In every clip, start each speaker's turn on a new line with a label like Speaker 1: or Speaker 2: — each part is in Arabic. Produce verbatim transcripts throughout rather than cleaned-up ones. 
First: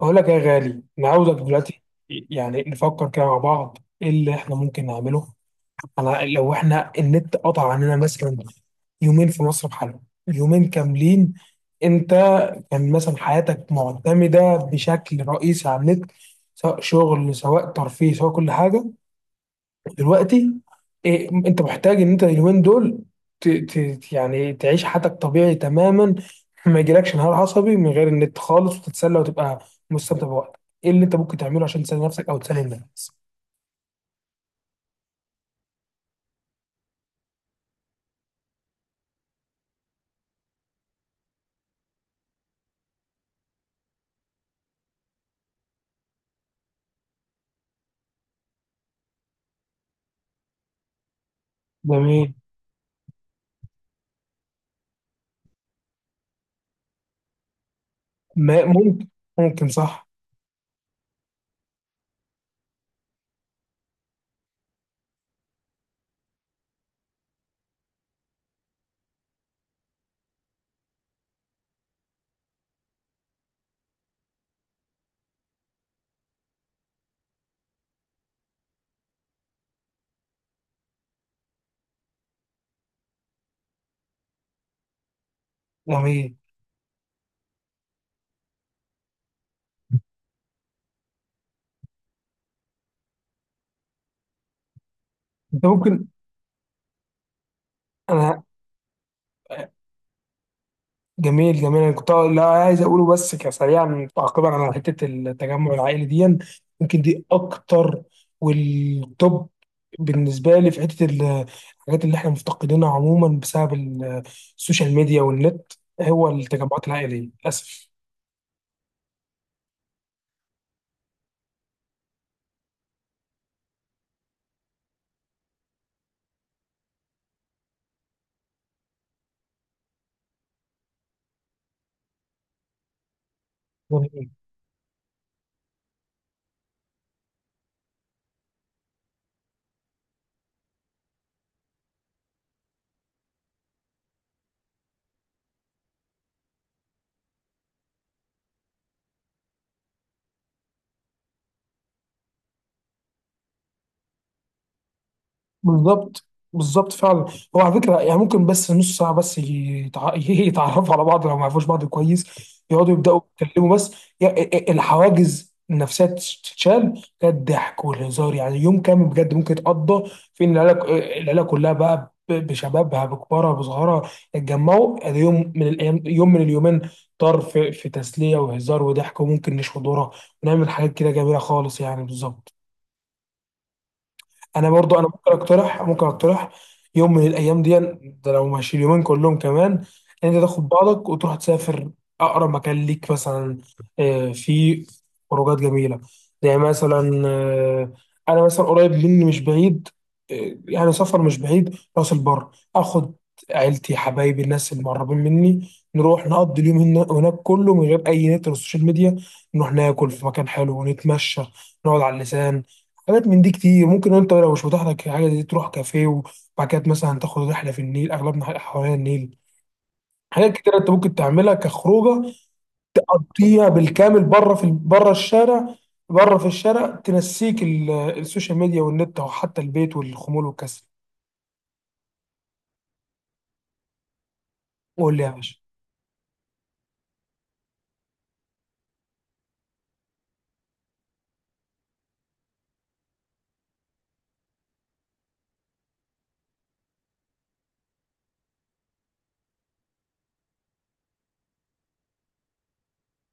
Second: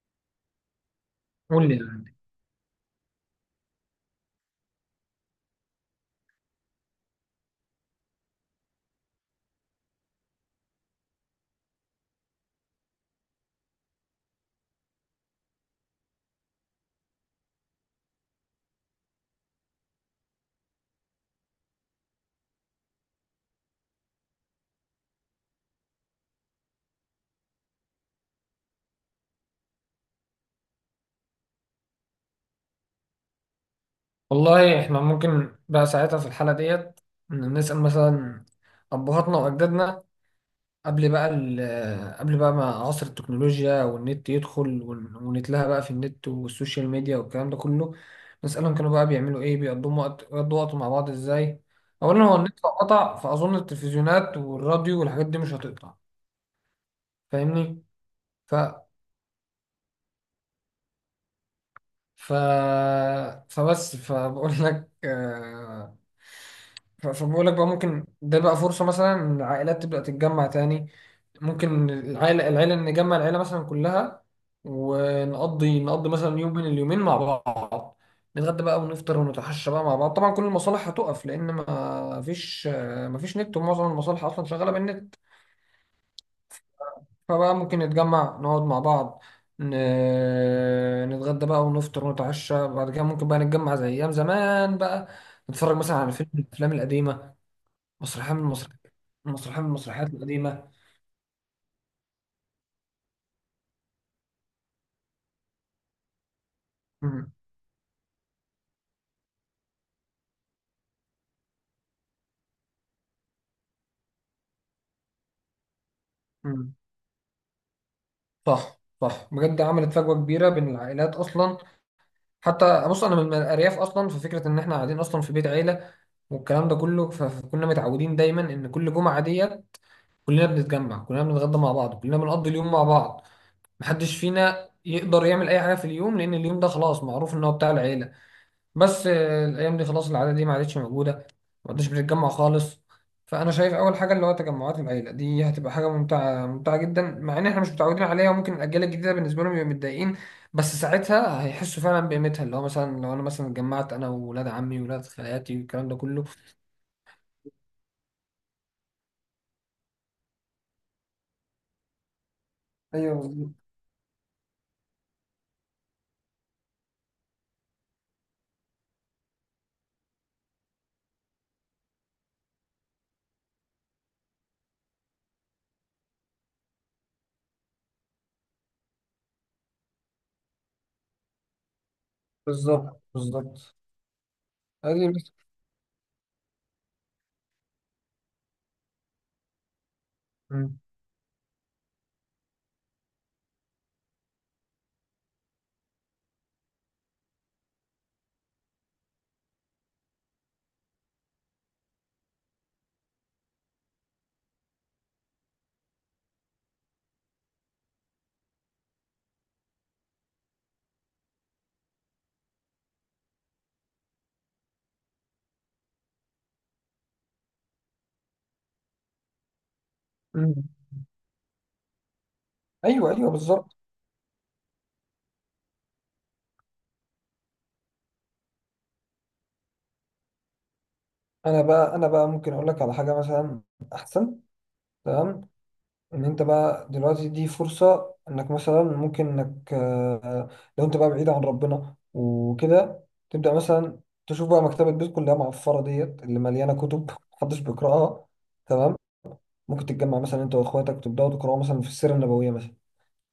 Speaker 1: أقول لك يا غالي، أنا عاوزك
Speaker 2: قول لي
Speaker 1: دلوقتي.
Speaker 2: اللي عندك.
Speaker 1: يعني نفكر كده مع بعض إيه اللي إحنا ممكن نعمله. أنا لو إحنا النت قطع عننا مثلا يومين في مصر بحالهم، يومين كاملين. أنت كان مثلا حياتك معتمدة بشكل رئيسي على النت، سواء شغل سواء ترفيه سواء كل حاجة. دلوقتي إيه انت محتاج ان انت اليومين دول ت... ت... يعني تعيش حياتك طبيعي تماما، ما يجيلكش انهيار عصبي من غير النت خالص، وتتسلى وتبقى مستمتع بوقتك. ايه اللي انت ممكن تعمله عشان تسلي نفسك او تسلي الناس؟
Speaker 2: والله احنا ممكن بقى ساعتها في الحالة ديت، نسأل مثلا أبهاتنا وأجدادنا قبل بقى ال- آه، قبل بقى ما عصر التكنولوجيا والنت يدخل ون- ونتلهى بقى في النت والسوشيال ميديا والكلام ده كله. نسألهم كانوا بقى بيعملوا إيه، بيقضوا وقت بيقضوا وقت مع بعض إزاي؟ أولا
Speaker 1: جميل.
Speaker 2: هو النت لو قطع فأظن التلفزيونات والراديو والحاجات دي مش هتقطع، فاهمني؟
Speaker 1: ما ممكن، ممكن صح.
Speaker 2: ف... فبس فبقول لك آه، ف- فبقول لك بقى ممكن ده بقى فرصة مثلا إن العائلات تبدأ تتجمع تاني. ممكن العائلة العائلة نجمع العائلة مثلا كلها، ونقضي نقضي مثلا يوم من اليومين مع بعض، نتغدى بقى ونفطر ونتعشى بقى مع بعض. طبعا كل المصالح هتقف لأن ما فيش ما فيش نت، ومعظم المصالح أصلا شغالة بالنت.
Speaker 1: جميل.
Speaker 2: فبقى ممكن نتجمع نقعد مع بعض، ن- نتغدى بقى ونفطر ونتعشى. بعد كده ممكن بقى نتجمع زي أيام زمان بقى،
Speaker 1: انت
Speaker 2: نتفرج مثلا
Speaker 1: ممكن.
Speaker 2: على فيلم من الأفلام القديمة، مسرحية من
Speaker 1: انا.
Speaker 2: المسرحيات مسرحية من المسرحيات القديمة.
Speaker 1: جميل جميل. انا كنت لا عايز اقوله بس كسريعا، تعقيبا على حته التجمع العائلي دي، يمكن دي
Speaker 2: مم.
Speaker 1: اكتر والتوب بالنسبه لي في حته ال- الحاجات اللي احنا مفتقدينها عموما بسبب ال- السوشيال ميديا والنت، هو
Speaker 2: مم.
Speaker 1: التجمعات العائليه.
Speaker 2: صح صح، بجد عملت فجوة كبيرة بين العائلات أصلا. حتى بص، أنا من الأرياف أصلا، ففكرة إن إحنا قاعدين أصلا في بيت عيلة والكلام ده كله، ف- فكنا متعودين دايما إن كل جمعة ديت كلنا بنتجمع، كلنا بنتغدى مع بعض، كلنا بنقضي اليوم مع بعض. محدش
Speaker 1: للاسف.
Speaker 2: فينا يقدر يعمل اي حاجه في اليوم، لان اليوم ده خلاص معروف ان هو بتاع العيله. بس آه، الايام دي خلاص العاده دي ما عادتش موجوده، ما عادش بنتجمع خالص. فانا شايف اول حاجه اللي هو تجمعات العيله دي هتبقى حاجه ممتعه، ممتعه جدا، مع ان احنا مش متعودين عليها، وممكن الاجيال الجديده بالنسبه لهم يبقوا متضايقين. بس ساعتها هيحسوا فعلا بقيمتها، اللي هو مثلا لو انا مثلا اتجمعت انا وولاد عمي وولاد خالاتي والكلام ده كله.
Speaker 1: بالظبط، بالظبط فعلا. هو على فكره يعني ممكن بس نص ساعه بس يتع... يتعرفوا على بعض لو ما يعرفوش بعض كويس، يقعدوا
Speaker 2: ايوه،
Speaker 1: يبداوا
Speaker 2: بالظبط.
Speaker 1: يتكلموا بس. يعني الحواجز النفسيه تت- تتشال، ده الضحك والهزار يعني. يوم كامل بجد ممكن يتقضى في ان العيله العيله كلها بقى ب- بشبابها بكبارها بصغارها، يتجمعوا. ادي يوم من الايام، يوم من اليومين، طار في, في تسليه وهزار وضحك، وممكن نشوي ذره ونعمل حاجات كده جميله خالص يعني. بالظبط.
Speaker 2: بالظبط. بالظبط.
Speaker 1: انا برضو انا
Speaker 2: أيوة.
Speaker 1: ممكن اقترح ممكن اقترح يوم من الايام دي، ده لو ماشي اليومين كلهم كمان، ان انت تاخد
Speaker 2: مم.
Speaker 1: بعضك وتروح تسافر اقرب مكان ليك. مثلا آه، في خروجات جميله، زي مثلا، آه، انا مثلا قريب مني مش بعيد، آه، يعني سفر مش بعيد، راس البر. اخد عيلتي، حبايبي، الناس المقربين مني، نروح نقضي اليوم هنا- هناك كله من غير اي نت ولا سوشيال ميديا. نروح ناكل في مكان حلو ونتمشى، نقعد على اللسان. حاجات من دي كتير. ممكن انت لو مش متاح لك حاجه دي، تروح كافيه، وبعد كده مثلا تاخد رحله في النيل، اغلبنا حوالين النيل. حاجات
Speaker 2: مم.
Speaker 1: كتير انت ممكن تعملها كخروجه،
Speaker 2: ايوه ايوه،
Speaker 1: تقضيها
Speaker 2: بالظبط.
Speaker 1: بالكامل بره، في بره الشارع. بره في الشارع تنسيك ال- السوشيال ميديا والنت، او حتى البيت والخمول والكسل.
Speaker 2: انا بقى انا بقى ممكن اقول لك على حاجه مثلا احسن.
Speaker 1: قول لي يا
Speaker 2: تمام.
Speaker 1: باشا.
Speaker 2: ان انت بقى دلوقتي دي فرصه انك مثلا ممكن انك آه، لو انت بقى بعيد عن ربنا وكده، تبدا مثلا تشوف بقى مكتبه بيت كلها معفره ديت اللي مليانه كتب محدش بيقراها. تمام. ممكن تتجمع مثلا انت واخواتك تبداوا تقراوا مثلا في السيره النبويه مثلا،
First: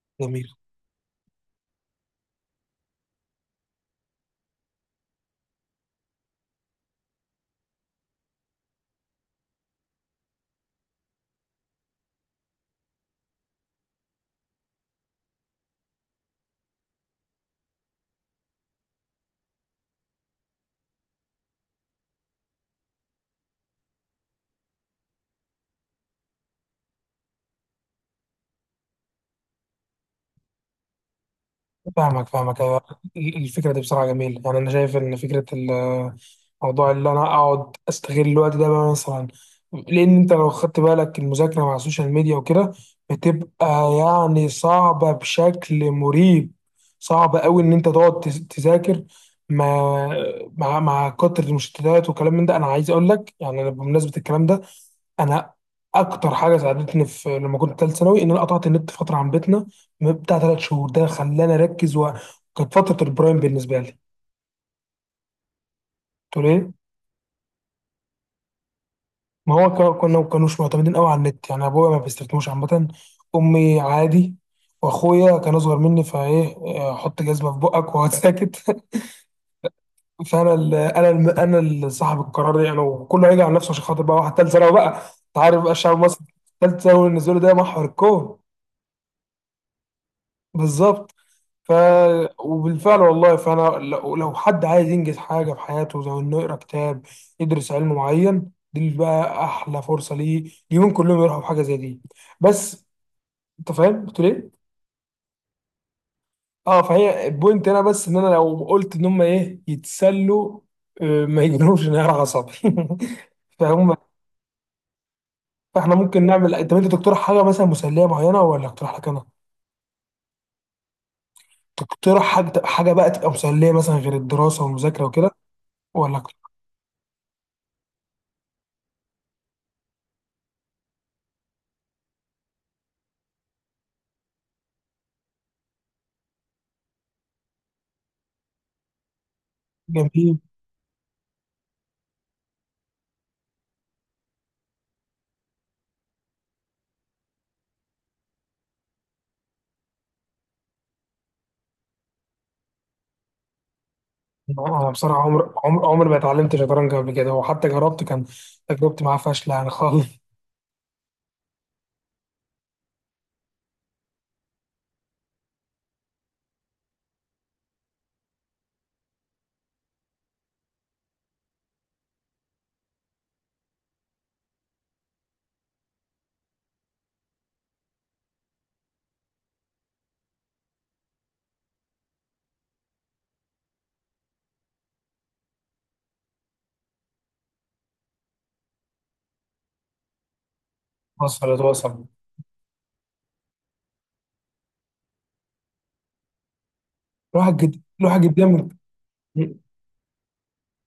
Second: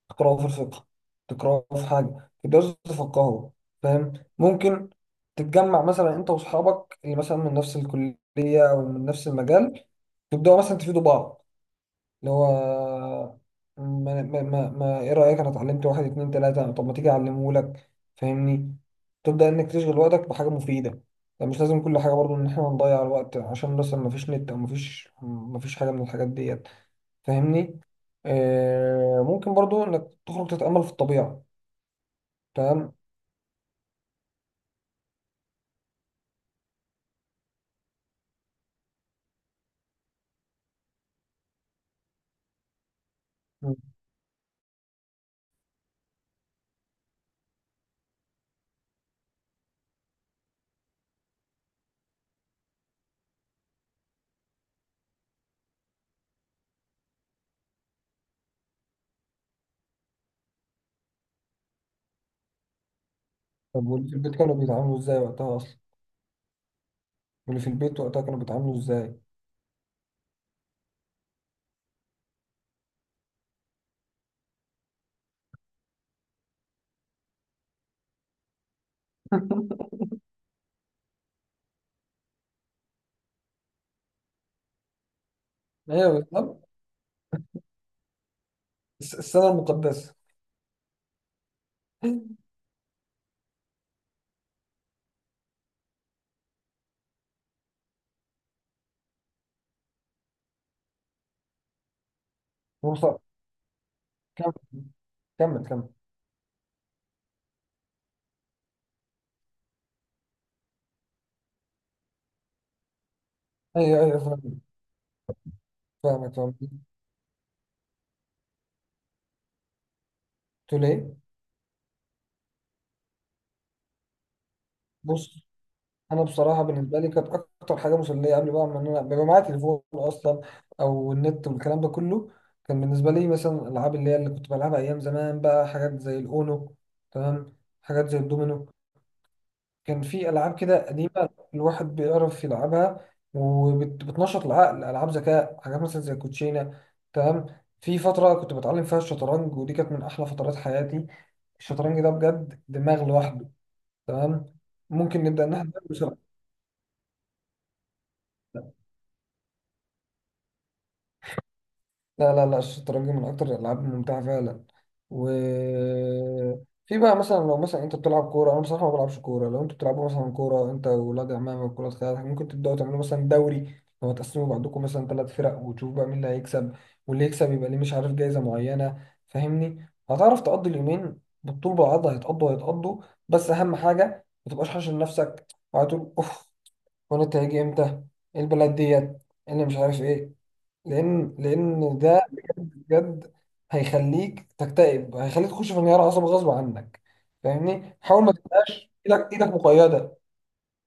Speaker 2: تقرأه في
Speaker 1: جميل.
Speaker 2: الفقه، تقرأه في حاجة تقدروا تتفقهوا. فاهم؟ ممكن تتجمع مثلا انت واصحابك اللي مثلا من نفس الكلية او من نفس المجال، تبدأوا مثلا تفيدوا بعض، اللي هو ما, ما, ما, ما ايه رأيك، انا اتعلمت واحد اتنين تلاتة، طب ما تيجي اعلمه لك. فاهمني؟ تبدأ انك تشغل وقتك بحاجة مفيدة. يعني مش لازم كل حاجة برضو ان احنا نضيع الوقت عشان مثلا ما فيش نت، او ما فيش ما فيش حاجة من الحاجات ديت، فاهمني؟ آه ممكن برضو انك تخرج تتأمل في الطبيعة.
Speaker 1: فاهمك، فاهمك، أيوة.
Speaker 2: تمام.
Speaker 1: الفكرة دي بصراحة جميلة. يعني أنا شايف إن فكرة ال- موضوع اللي أنا أقعد أستغل الوقت ده بقى مثلا. لأن أنت لو خدت بالك، المذاكرة مع السوشيال ميديا وكده
Speaker 2: مم.
Speaker 1: بتبقى يعني صعبة بشكل مريب. صعب أوي إن أنت تقعد تز- تذاكر مع مع مع كتر المشتتات وكلام من ده. أنا عايز أقول لك يعني، أنا بمناسبة الكلام ده، انا اكتر حاجه ساعدتني في لما كنت ثالث ثانوي، ان انا قطعت النت فتره عن بيتنا بتاع ثلاث شهور. ده خلاني اركز، و- وكانت فتره البرايم بالنسبه
Speaker 2: طب
Speaker 1: لي.
Speaker 2: واللي في البيت كانوا بيتعاملوا ازاي وقتها اصلا؟
Speaker 1: تقول ايه؟
Speaker 2: واللي في البيت وقتها كانوا بيتعاملوا ازاي؟
Speaker 1: ما هو كا- كنا ما كانوش معتمدين قوي على النت يعني. ابويا ما بيستخدموش عامه، امي عادي، واخويا كان اصغر مني. فايه آه، حط جزمه في بقك واقعد ساكت. فانا ال انا ال انا اللي صاحب القرار يعني، وكله هيجي على نفسه عشان خاطر بقى واحد ثالث ثانوي بقى. انت عارف بقى الشعب
Speaker 2: ايوه،
Speaker 1: المصري،
Speaker 2: بالظبط.
Speaker 1: ثالث ثانوي بالنسبه له ده محور الكون.
Speaker 2: الس- السنة المقدسة.
Speaker 1: بالظبط. ف. وبالفعل والله. فانا لو لو حد عايز ينجز حاجه في حياته، زي انه يقرا كتاب يدرس علم معين، دي بقى احلى فرصه ليه، ليهم كلهم يروحوا بحاجه زي دي. بس
Speaker 2: بص،
Speaker 1: انت فاهم قلت
Speaker 2: كمل.
Speaker 1: ليه.
Speaker 2: كمل كمل.
Speaker 1: اه. فهي البوينت هنا بس ان انا لو قلت ان هم ايه يتسلوا، آه، ما يجنوش انهيار عصبي. فهم.
Speaker 2: ايوه ايوه، فاهمك.
Speaker 1: فاحنا ممكن
Speaker 2: فاهمك
Speaker 1: نعمل،
Speaker 2: فاهمك.
Speaker 1: انت انت تقترح حاجه مثلا مسليه معينه، ولا اقترح لك انا.
Speaker 2: قلت له ايه؟
Speaker 1: تقترح حاجه حاجه بقى، تبقى مسليه مثلا غير الدراسه والمذاكره وكده
Speaker 2: بص. انا
Speaker 1: ولا.
Speaker 2: بصراحه بالنسبه لي كانت اكتر حاجه مسليه قبل بقى ما انا بيبقى معايا تليفون اصلا او النت والكلام ده كله، كان بالنسبه لي مثلا الالعاب اللي هي اللي كنت بلعبها ايام زمان بقى، حاجات زي الاونو. تمام. حاجات زي الدومينو. كان في
Speaker 1: جميل.
Speaker 2: العاب كده قديمه الواحد بيعرف يلعبها وبتنشط العقل، العاب ذكاء، حاجات مثلا زي الكوتشينه. تمام. في فتره كنت بتعلم فيها الشطرنج، ودي كانت من احلى فترات حياتي. الشطرنج ده بجد دماغ لوحده. تمام.
Speaker 1: آه، انا بصراحه
Speaker 2: ممكن نبدا ان
Speaker 1: عمر
Speaker 2: احنا
Speaker 1: عمر عمر
Speaker 2: نعمل.
Speaker 1: ما اتعلمت شطرنج قبل كده، وحتى جربت كان تجربتي معاه فاشله يعني خالص.
Speaker 2: لا لا لا، الشطرنج من أكتر الألعاب الممتعة فعلا. و في بقى مثلا، لو مثلا أنت بتلعب كورة، أنا بصراحة ما بلعبش كورة، لو أنتوا بتلعبوا مثلا كورة أنت وولاد عمامك وولاد خالاتك، ممكن تبدأوا تعملوا مثلا دوري. لو هتقسموا بعضكم مثلا ثلاث فرق وتشوف بقى مين اللي هيكسب، واللي يكسب يبقى ليه مش عارف جايزة معينة. فاهمني؟ هتعرف تقضي اليومين بالطول بالعرض، هيتقضوا هيتقضوا. بس أهم حاجة ما تبقاش حاشر نفسك، وهتقول أوف، وأنا هيجي إمتى، إيه البلد ديت، إيه اللي مش عارف إيه. لان
Speaker 1: وصلت،
Speaker 2: لان
Speaker 1: وصل.
Speaker 2: ده بجد بجد هيخليك تكتئب، هيخليك تخش في انهيار عصبي غصب عنك.
Speaker 1: الواحد جد،
Speaker 2: فاهمني؟
Speaker 1: الواحد
Speaker 2: حاول ما
Speaker 1: جدا.
Speaker 2: تبقاش ايدك ايدك مقيده.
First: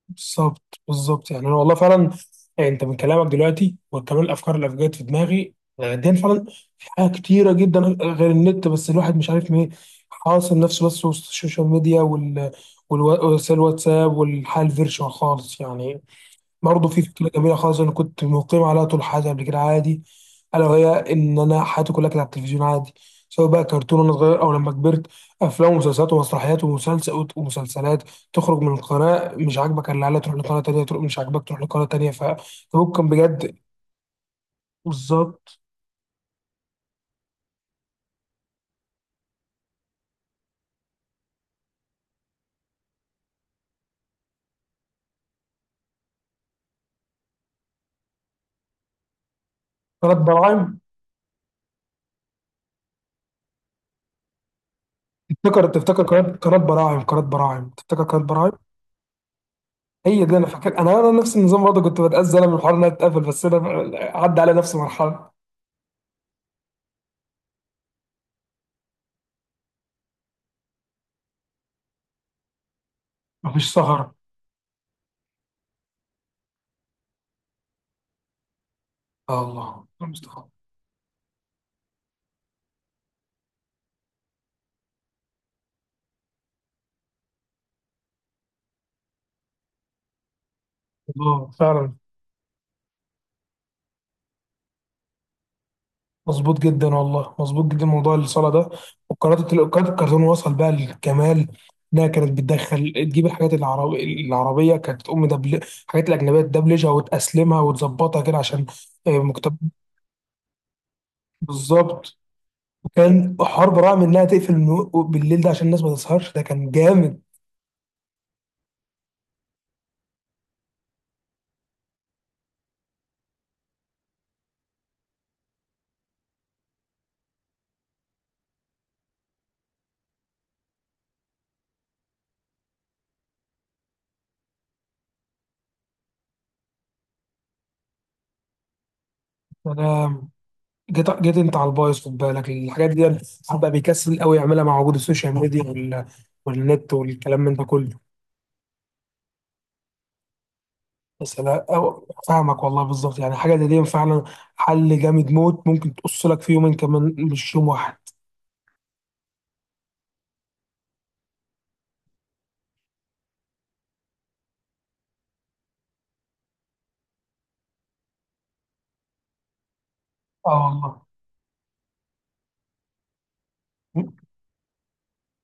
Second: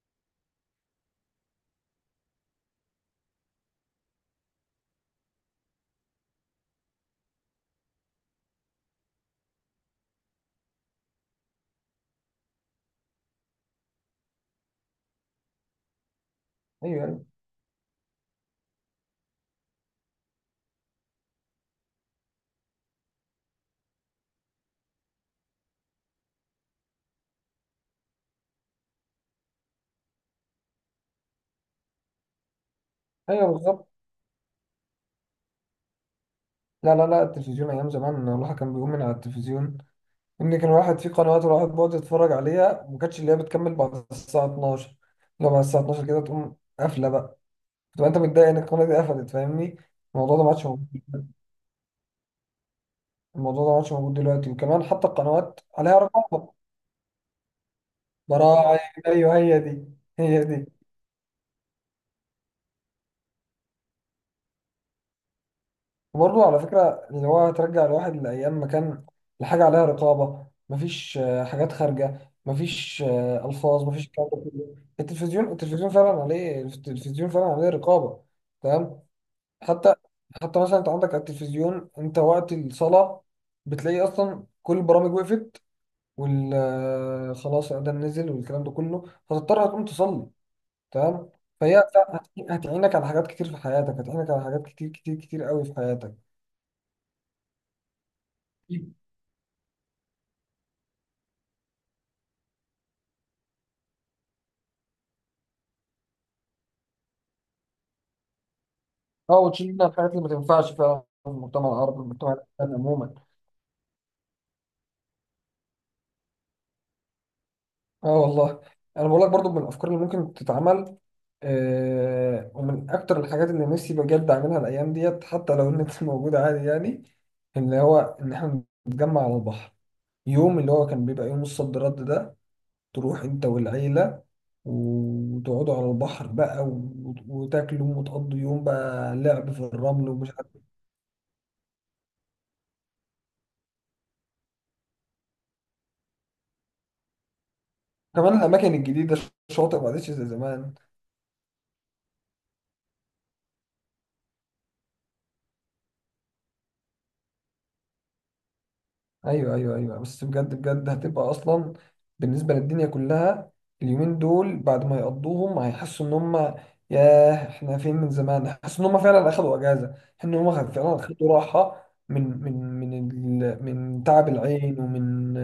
Speaker 1: بالظبط، بالظبط. يعني انا والله فعلا، يعني انت من كلامك دلوقتي وكمان الافكار اللي جت في دماغي دي، فعلا في حاجات كتيره جدا غير النت، بس الواحد مش عارف مين حاصر نفسه بس وسط السوشيال ميديا وال والوا- وسائل الواتساب والحياه الفيرتشوال خالص يعني. برضه في
Speaker 2: ايوه ايوه.
Speaker 1: فكرة جميلة خالص، أنا كنت مقيم عليها طول حياتي قبل كده عادي، ألا وهي إن أنا حياتي كلها كانت على التلفزيون عادي. سواء بقى كرتون وأنا صغير، أو لما كبرت، أفلام ومسلسلات ومسرحيات ومسلسل ومسلسلات، تخرج من القناة مش عاجبك اللي عليها تروح لقناة تانية، تروح مش عاجبك تروح لقناة تانية. فممكن
Speaker 2: أيوة.
Speaker 1: بجد.
Speaker 2: بالظبط.
Speaker 1: بالظبط.
Speaker 2: لا لا لا، التلفزيون ايام زمان الواحد كان بيقوم من على التلفزيون، ان كان الواحد في قنوات الواحد بيقعد يتفرج عليها، وما كانتش اللي هي بتكمل بعد الساعه اتناشر. لو بعد الساعه الثانية عشرة كده تقوم قافله بقى، تبقى انت متضايق ان القناه دي قفلت. فاهمني؟
Speaker 1: قناة
Speaker 2: الموضوع ده ما عادش
Speaker 1: براعم.
Speaker 2: موجود الموضوع ده ما عادش موجود دلوقتي، وكمان حتى القنوات
Speaker 1: تفتكر
Speaker 2: عليها
Speaker 1: تفتكر قناة
Speaker 2: رقابه.
Speaker 1: قناة براعم، قناة براعم تفتكر قناة براعم.
Speaker 2: براعم. ايوه، هي دي.
Speaker 1: هي دي.
Speaker 2: هي
Speaker 1: أنا
Speaker 2: دي.
Speaker 1: فاكر، أنا أنا نفس النظام برضه، كنت بتأذى أنا من الحوار إنها تتقفل، بس أنا عدى على نفس المرحلة.
Speaker 2: وبرضه على فكره اللي هو ترجع الواحد لايام ما كان الحاجه عليها رقابه، مفيش آه، حاجات خارجه، مفيش آه،
Speaker 1: مفيش
Speaker 2: الفاظ، مفيش
Speaker 1: سهر.
Speaker 2: الكلام ده كله. التلفزيون التلفزيون فعلا عليه التلفزيون فعلا عليه رقابه. تمام.
Speaker 1: آه، الله
Speaker 2: حتى
Speaker 1: المستعان.
Speaker 2: حتى مثلا انت عندك على التلفزيون انت وقت الصلاه، بتلاقي اصلا كل البرامج وقفت، وال آه، خلاص الاذان نزل والكلام ده كله، فتضطر هتقوم تصلي. تمام.
Speaker 1: الله
Speaker 2: فهي
Speaker 1: فعلا.
Speaker 2: هت- هتعينك على حاجات كتير في حياتك، هتعينك على حاجات كتير كتير كتير قوي في حياتك.
Speaker 1: مظبوط جدا والله، مظبوط جدا موضوع الصلاه ده. وقناه ال- قناه الكرتون وصل بقى للكمال. انها كانت بتدخل تجيب الحاجات العربي العربيه، كانت تقوم دبل الحاجات الاجنبيه تدبلجها وتاسلمها وتظبطها كده عشان آه،
Speaker 2: اه،
Speaker 1: مكتب.
Speaker 2: وتشيل منها الحاجات اللي ما تنفعش فعلا في المجتمع العربي
Speaker 1: بالظبط.
Speaker 2: المجتمع الإسلامي عموما.
Speaker 1: وكان حوار براعم انها تقفل النو- بالليل ده عشان الناس ما تسهرش. ده كان جامد.
Speaker 2: اه والله. انا بقول لك برضو من الافكار اللي ممكن تتعمل، آه ومن اكتر الحاجات اللي نفسي بجد اعملها الايام ديت، حتى لو النت موجود عادي يعني، اللي هو ان احنا نتجمع على البحر، يوم اللي هو كان بيبقى يوم الصد رد ده، تروح انت والعيلة وتقعدوا على البحر بقى، و- وتاكلوا وتقضوا يوم بقى لعب في الرمل
Speaker 1: انا
Speaker 2: ومش عارف إيه.
Speaker 1: جيت جيت انت على البايظ. خد بالك الحاجات دي الواحد بقى بيكسل قوي يعملها مع وجود السوشيال ميديا وال- والنت والكلام من ده كله.
Speaker 2: كمان الأماكن الجديدة، الشاطئ ما عادش زي زمان.
Speaker 1: بس انا أو فاهمك والله. بالظبط يعني حاجه زي دي فعلا حل جامد موت، ممكن تقص لك في يومين كمان مش يوم واحد.
Speaker 2: أيوه أيوه أيوه، بس بجد بجد هتبقى أصلا بالنسبة للدنيا كلها، اليومين دول بعد ما يقضوهم هيحسوا إن هم ياه إحنا فين من زمان، هيحسوا إن هم فعلا أخدوا أجازة، إن هم خد- فعلا
Speaker 1: اه
Speaker 2: أخدوا راحة من من من ال- من
Speaker 1: والله.
Speaker 2: تعب العين، ومن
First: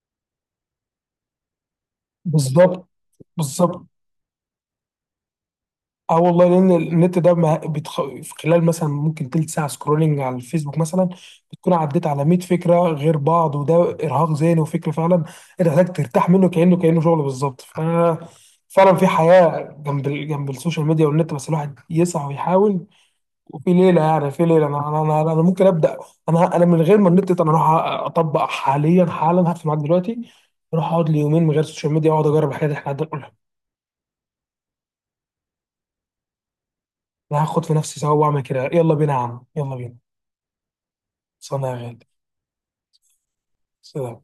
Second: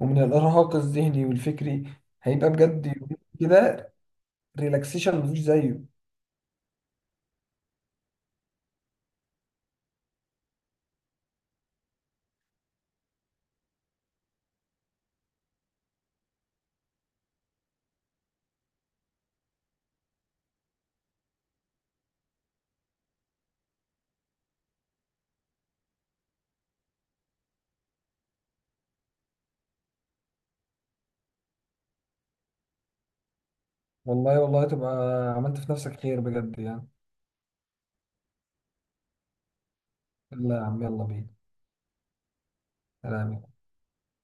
Speaker 2: ومن الارهاق الذهني والفكري. هيبقى بجد
Speaker 1: بالظبط،
Speaker 2: يومين
Speaker 1: بالظبط.
Speaker 2: كده، ريلاكسيشن مفيش زيه.
Speaker 1: اه والله، لان النت ده ما بتخ... في خلال مثلا ممكن تلت ساعه سكرولنج على الفيسبوك مثلا، بتكون عديت على مية فكره غير بعض، وده ارهاق ذهني وفكر فعلا. انت محتاج ترتاح منه، كانه كانه شغل بالظبط. ف، فعلا في حياه جنب ال... جنب السوشيال ميديا والنت، بس الواحد يسعى ويحاول. في ليله، يعني في ليله انا انا انا, أنا ممكن ابدا. انا انا من غير ما النت انا اروح اطبق حاليا، حالا هقفل معاك دلوقتي، اروح اقعد لي يومين من غير السوشيال ميديا، واقعد اجرب الحاجات اللي احنا قاعدين نقولها.
Speaker 2: والله والله تبقى عملت في نفسك خير بجد يعني.
Speaker 1: انا هاخد في نفسي سوا واعمل كده. يلا بينا يا عم، يلا بينا.
Speaker 2: لا يا عم، يلا بينا.
Speaker 1: صنع يا غالي.
Speaker 2: سلام.
Speaker 1: سلام.